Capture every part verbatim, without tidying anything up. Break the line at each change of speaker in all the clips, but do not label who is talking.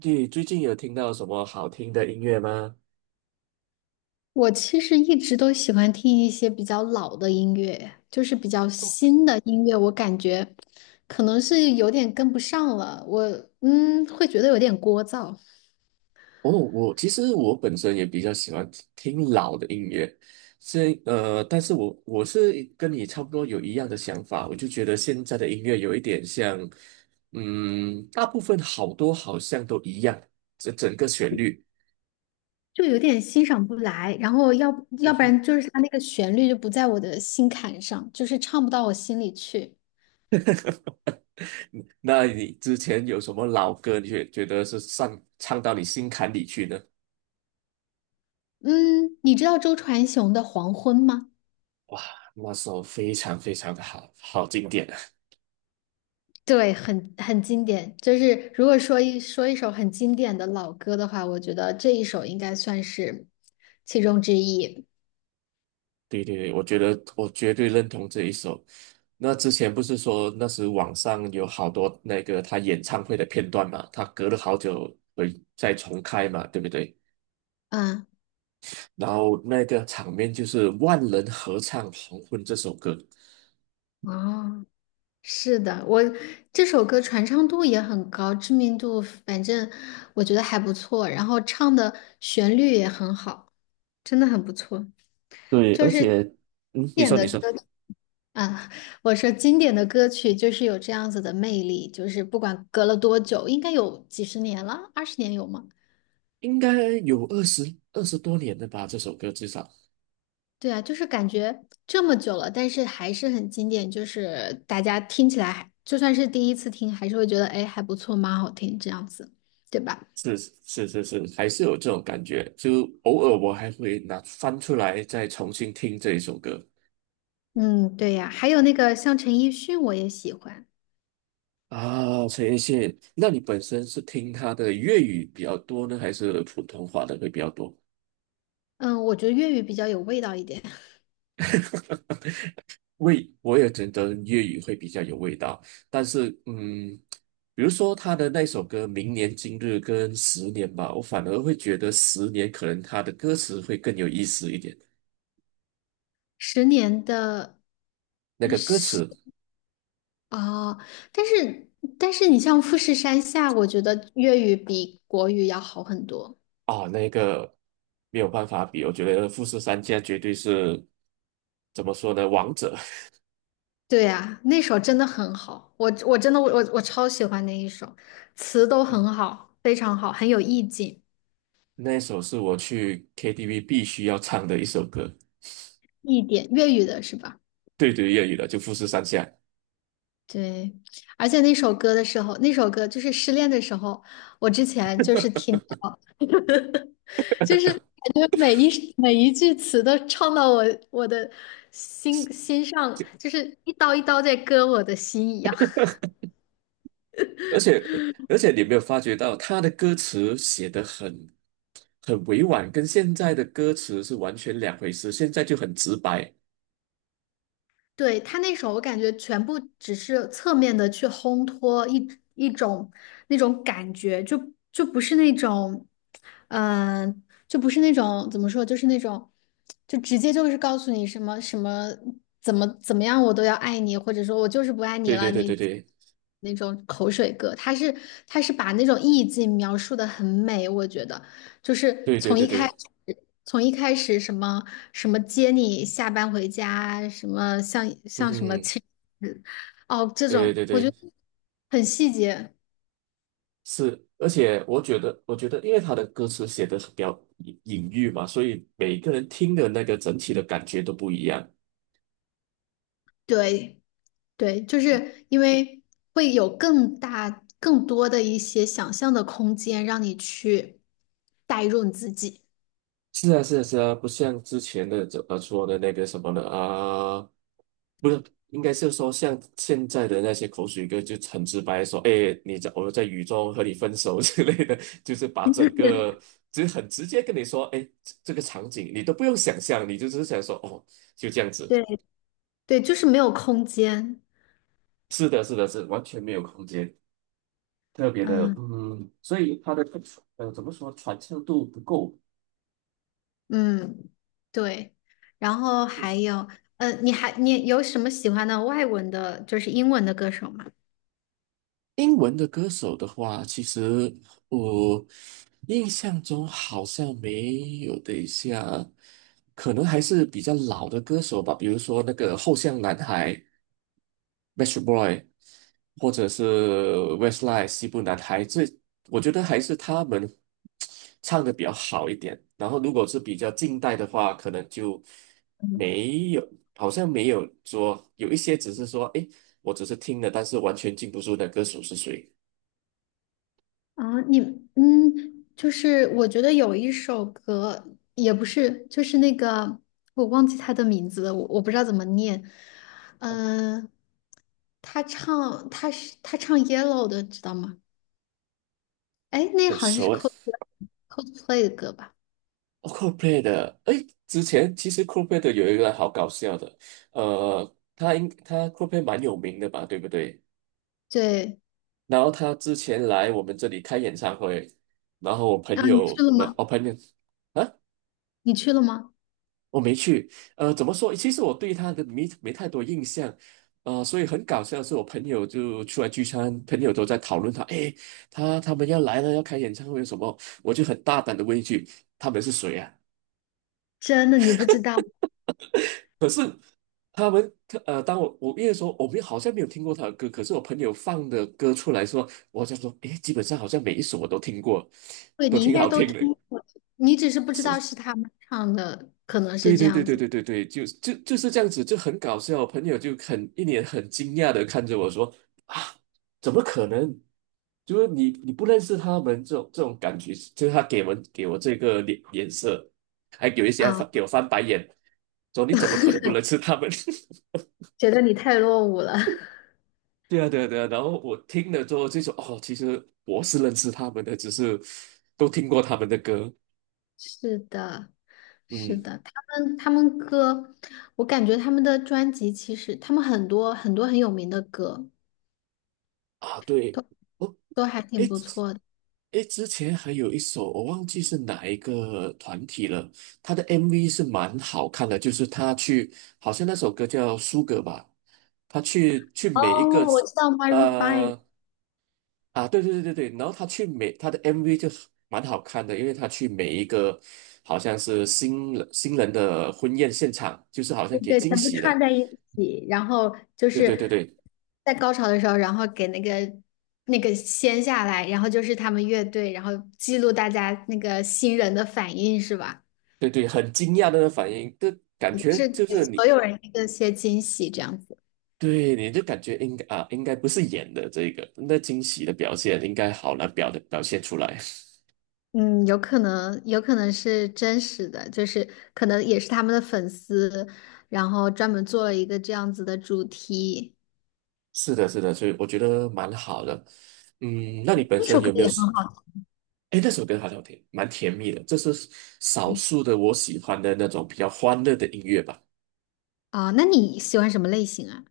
你最近有听到什么好听的音乐吗？
我其实一直都喜欢听一些比较老的音乐，就是比较新的音乐，我感觉可能是有点跟不上了。我嗯，会觉得有点聒噪，
哦，我其实我本身也比较喜欢听听老的音乐，是呃，但是我我是跟你差不多有一样的想法，我就觉得现在的音乐有一点像，嗯，大部分好多好像都一样，这整个旋律。
就有点欣赏不来。然后要要不然就是它那个旋律就不在我的心坎上，就是唱不到我心里去。
嗯那你之前有什么老歌，你觉觉得是上唱到你心坎里去呢？
嗯，你知道周传雄的《黄昏》吗？
那首非常非常的好，好经典啊。
对，很很经典。就是如果说一说一首很经典的老歌的话，我觉得这一首应该算是其中之一。
对对对，我觉得我绝对认同这一首。那之前不是说那时网上有好多那个他演唱会的片段嘛，他隔了好久会再重开嘛，对不对？
嗯，
然后那个场面就是万人合唱《黄昏》这首歌，
哦，是的，我这首歌传唱度也很高，知名度反正我觉得还不错，然后唱的旋律也很好，真的很不错。
对，而
就是经
且，嗯，你
典
说，
的
你
歌
说，
啊，我说经典的歌曲就是有这样子的魅力，就是不管隔了多久，应该有几十年了，二十年有吗？
应该有二十二十多年了吧？这首歌至少
对啊，就是感觉这么久了，但是还是很经典，就是大家听起来还就算是第一次听，还是会觉得哎还不错，蛮好听这样子，对吧？
是是是是，还是有这种感觉。就偶尔我还会拿翻出来再重新听这一首歌。
嗯，对呀，还有那个像陈奕迅，我也喜欢。
啊，陈奕迅，那你本身是听他的粤语比较多呢，还是普通话的会比较多？
嗯，我觉得粤语比较有味道一点。
味，我也觉得粤语会比较有味道，但是，嗯，比如说他的那首歌《明年今日》跟《十年》吧，我反而会觉得《十年》可能他的歌词会更有意思一点。
十年的，
那个歌
是
词
啊，哦但是但是你像富士山下，我觉得粤语比国语要好很多。
啊，那个没有办法比，我觉得富士山家绝对是怎么说呢，王者。
对呀，那首真的很好，我我真的我我我超喜欢那一首，词都很好，非常好，很有意境，
那首是我去 K T V 必须要唱的一首歌。
一点，粤语的是吧？
对对，粤语的就富士山下，
对，而且那首歌的时候，那首歌就是失恋的时候，我之前就是听到，就是感觉每一每一句词都唱到我我的心心上，就是一刀一刀在割我的心一样。
而且而且你有没有发觉到他的歌词写得很很委婉，跟现在的歌词是完全两回事，现在就很直白。
对，他那首，我感觉全部只是侧面的去烘托一一种那种感觉，就就不是那种，嗯、就不是那种怎么说，就是那种，就直接就是告诉你什么什么怎么怎么样，我都要爱你，或者说我就是不爱你
对对
了，
对对
你
对
那种口水歌，他是他是把那种意境描述的很美，我觉得。就是
对对
从
对
一开始，
对，
从一开始什么什么接你下班回家，什么像
嗯
像什么
哼，
亲，哦，这
对
种
对
我
对，
觉得很细节。
是，而且我觉得，我觉得，因为他的歌词写的比较隐隐喻嘛，所以每个人听的那个整体的感觉都不一样。
对对，就是因为会有更大、更多的一些想象的空间，让你去代入你自己。
是啊，是啊，是啊，不像之前的怎么说的那个什么的啊，不是，应该是说像现在的那些口水歌，就很直白地说，哎，你在我在雨中和你分手 之类的，就是把整个，就是很直接跟你说，哎，这这个场景你都不用想象，你就只是想说，哦，就这样子。
对对，就是没有空间。
是的，是的，是完全没有空间，特别的，
嗯。
嗯，所以它的呃怎么说传唱度不够。
嗯，对，然后还有，呃，你还你有什么喜欢的外文的，就是英文的歌手吗？
英文的歌手的话，其实我印象中好像没有。等一下可能还是比较老的歌手吧，比如说那个后巷男孩 m e t r Boy），或者是 Westlife 西部男孩，这我觉得还是他们唱的比较好一点。然后，如果是比较近代的话，可能就没有，好像没有说有一些只是说，诶，我只是听了，但是完全记不住那歌手是谁。
啊，你嗯，就是我觉得有一首歌，也不是，就是那个我忘记他的名字了，我我不知道怎么念，嗯、呃他唱他是他唱《Yellow》的，知道吗？哎，那
很
好像是
熟
Coldplay
诶。
Coldplay 的歌吧？
哦，Coldplay 的，诶，之前其实 Coldplay 的有一个好搞笑的，呃，他应他 Coldplay 蛮有名的吧，对不对？
对，
然后他之前来我们这里开演唱会，然后我朋
啊，你
友
去了
们，
吗？
我朋友啊，
你去了吗？
我没去，呃，怎么说？其实我对他的没没太多印象，呃，所以很搞笑的是，我朋友就出来聚餐，朋友都在讨论他，诶，他他们要来了，要开演唱会什么，我就很大胆的问一句，他们是谁啊？
真的，你不知道。
可是他们呃，当我我因为说我们好像没有听过他的歌，可是我朋友放的歌出来说，我就说，诶，基本上好像每一首我都听过，
对，
都
你应
挺
该
好
都
听
听
的。
过，你只是不知道是他们唱的，可能是
对
这
对对
样
对
子
对对对，就就就是这样子，就很搞笑。我朋友就很一脸很惊讶的看着我说：“啊，怎么可能？就是你你不认识他们这种这种感觉，就是他给我们给我这个脸脸色，还有一些还
啊，
翻给我翻白眼，说你怎么可能不认识他们？”
觉得你太落伍了。
对啊，对啊，对啊。然后我听了之后就说，哦，其实我是认识他们的，只是都听过他们的歌。
是的，是
嗯，
的，他们他们歌，我感觉他们的专辑其实他们很多很多很有名的歌
啊，对，
都
哦，
都还
诶，
挺不错的。
诶，之前还有一首我忘记是哪一个团体了，他的 M V 是蛮好看的，就是他去，好像那首歌叫《苏格》吧，他去去
哦，
每一个
我知道 m y r e o o n d
呃啊，对对对对对，然后他去每他的 M V 就蛮好看的，因为他去每一个好像是新人新人的婚宴现场，就是好像给
对，
惊
全部
喜
串
了。
在一起，然后就
对对对
是
对
在高潮的时候，然后给那个那个掀下来，然后就是他们乐队，然后记录大家那个新人的反应，是吧？
对对，很惊讶的反应，这感
就
觉
是
就
给
是
所
你
有人一个些惊喜，这样子。
对你就感觉应该啊，应该不是演的这个，那惊喜的表现应该好难表的表现出来。
嗯，有可能，有可能是真实的，就是可能也是他们的粉丝，然后专门做了一个这样子的主题。
是的，是的，所以我觉得蛮好的。嗯，那你本
那
身
首歌
有没有
也很好
哎，那首歌好像挺蛮甜蜜的，这是少
听
数的我喜欢的那种比较欢乐的音乐吧。
啊，那你喜欢什么类型啊？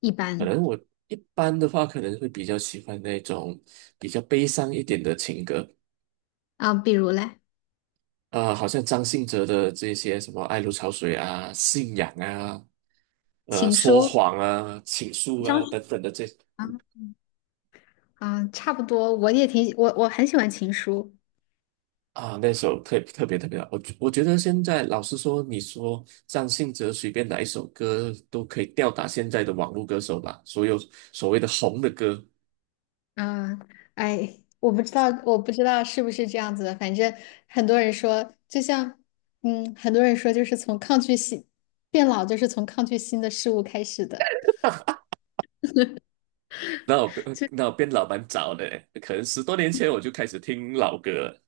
一
可
般
能我一般的话，可能会比较喜欢那种比较悲伤一点的情歌，
啊，比如嘞？
啊、好像张信哲的这些什么《爱如潮水》啊、《信仰》啊、呃、
情
说
书
谎啊、倾诉
张
啊
学
等等的这
啊啊，差不多，我也挺我我很喜欢情书
啊，那首特特别特别好，我觉我觉得现在老实说，你说张信哲随便哪一首歌都可以吊打现在的网络歌手吧？所有所谓的红的歌，
啊，哎，我不知道我不知道是不是这样子的，反正很多人说，就像嗯，很多人说就是从抗拒新变老，就是从抗拒新的事物开始的。
那我变那我变老蛮早的欸可能十多年前我就开始听老歌了。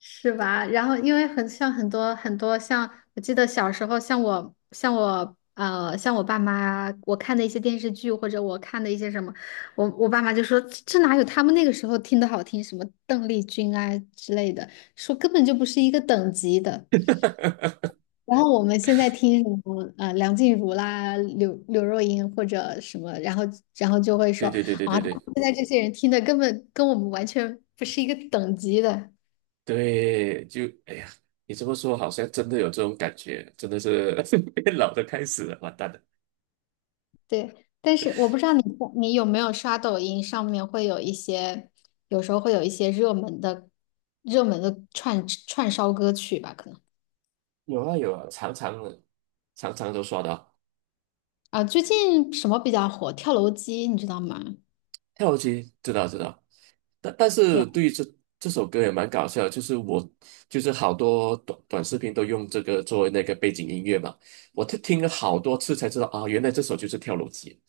是吧？然后因为很像很多很多像，我记得小时候像我像我呃像我爸妈，我看的一些电视剧或者我看的一些什么，我我爸妈就说这这哪有他们那个时候听的好听，什么邓丽君啊之类的，说根本就不是一个等级的。然后我们现在听什么啊呃梁静茹啦、刘刘若英或者什么，然后然后就会说
对对对对
啊，
对对
现在这些人听的根本跟我们完全不是一个等级的。
对，就哎呀，你这么说好像真的有这种感觉，真的是 变老的开始了，完蛋了。
对，但是我不知道你你有没有刷抖音，上面会有一些，有时候会有一些热门的、热门的串串烧歌曲吧，可能
有啊有啊，常常的常常都刷到。
啊，最近什么比较火？跳楼机，你知道吗？
跳机，知道知道。但但
对
是
啊，
对于这这首歌也蛮搞笑的就是我就是好多短短视频都用这个作为那个背景音乐嘛，我听听了好多次才知道啊，原来这首就是跳楼机。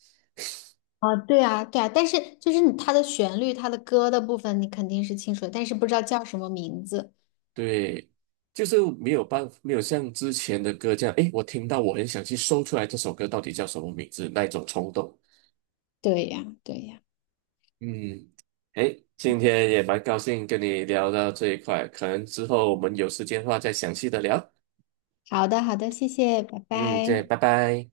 啊，对啊，对啊，但是就是你它的旋律、它的歌的部分，你肯定是清楚的，但是不知道叫什么名字。
对，就是没有办法，没有像之前的歌这样，诶，我听到我很想去搜出来这首歌到底叫什么名字那一种冲动。
对呀，对呀。
嗯，诶，今天也蛮高兴跟你聊到这一块，可能之后我们有时间的话再详细的聊。
好的，好的，谢谢，拜
嗯，对，
拜。
拜拜。